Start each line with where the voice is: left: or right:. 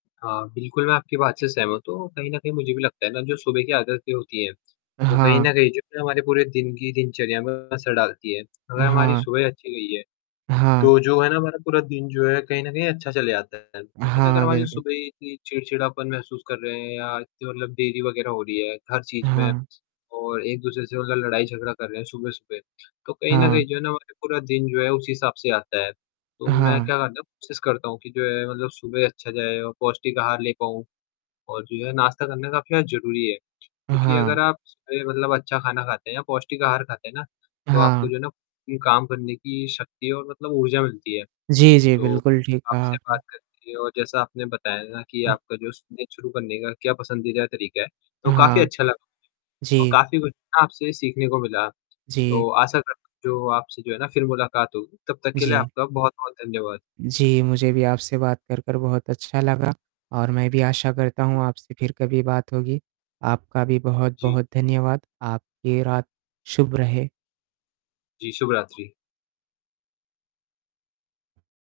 left: हाँ, बिल्कुल मैं आपकी बात से सहमत हूँ। तो कहीं न कहीं मुझे भी लगता है ना जो सुबह की आदतें होती है।
right: अ,
left: वो कहीं
right: हाँ।
left: न कहीं जो है हमारे पूरे दिन की दिनचर्या में असर डालती है।
right: अ,
left: अगर हमारी
right: हाँ।
left: सुबह अच्छी गई है,
right: हाँ।
left: तो जो है ना हमारा पूरा दिन जो है कहीं न कहीं अच्छा चला जाता है। लेकिन अगर
right: हाँ,
left: हमारी
right: बिल्कुल।
left: सुबह ही इतनी चिड़चिड़ापन महसूस कर रहे हैं या इतनी मतलब देरी वगैरह हो रही हैं हर चीज़ में
right: हाँ।
left: और एक-दूसरे से मतलब लड़ाई-झगड़ा कर रहे हैं सुबह सुबह। तो कहीं न
right: हाँ।
left: कहीं जो है ना हमारा पूरा दिन जो है उसी हिसाब से आता है। तो मैं
right: हाँ।
left: क्या करता हूँ, कोशिश करता हूँ कि जो है मतलब सुबह अच्छा जाए और पौष्टिक आहार ले पाऊँ। और जो है नाश्ता करने का अपना ज़रूरी है।
right: अ,
left: क्योंकि अगर
right: हाँ।
left: आप सही मतलब अच्छा खाना खाते हैं या पौष्टिक आहार खाते हैं ना। तो आपको
right: हाँ।
left: जो है ना काम करने की शक्ति और मतलब ऊर्जा मिलती है।
right: जी, जी।
left: तो
right: बिल्कुल, ठीक कहा
left: आपसे बात
right: आपने।
left: करके और जैसा आपने बताया ना कि
right: उह
left: आपका जो सुबह शुरू करने का क्या पसंदीदा तरीका है।
right: अ,
left: तो काफ़ी
right: हाँ।
left: अच्छा लगा मुझे और
right: जी।
left: काफ़ी कुछ ना आपसे सीखने को मिला।
right: जी।
left: तो आशा करता हूँ जो आपसे जो है ना फ़िर मुलाकात होगी। तब तक के लिए
right: जी।
left: आपका बहुत बहुत धन्यवाद।
right: जी, मुझे भी आपसे बात करकर बहुत अच्छा लगा। और मैं भी आशा करता हूँ आपसे फ़िर कभी बात होगी। आपका भी
left: जी।
right: बहुत-बहुत धन्यवाद। आपकी रात शुभ रहे।
left: जी, शुभ रात्रि।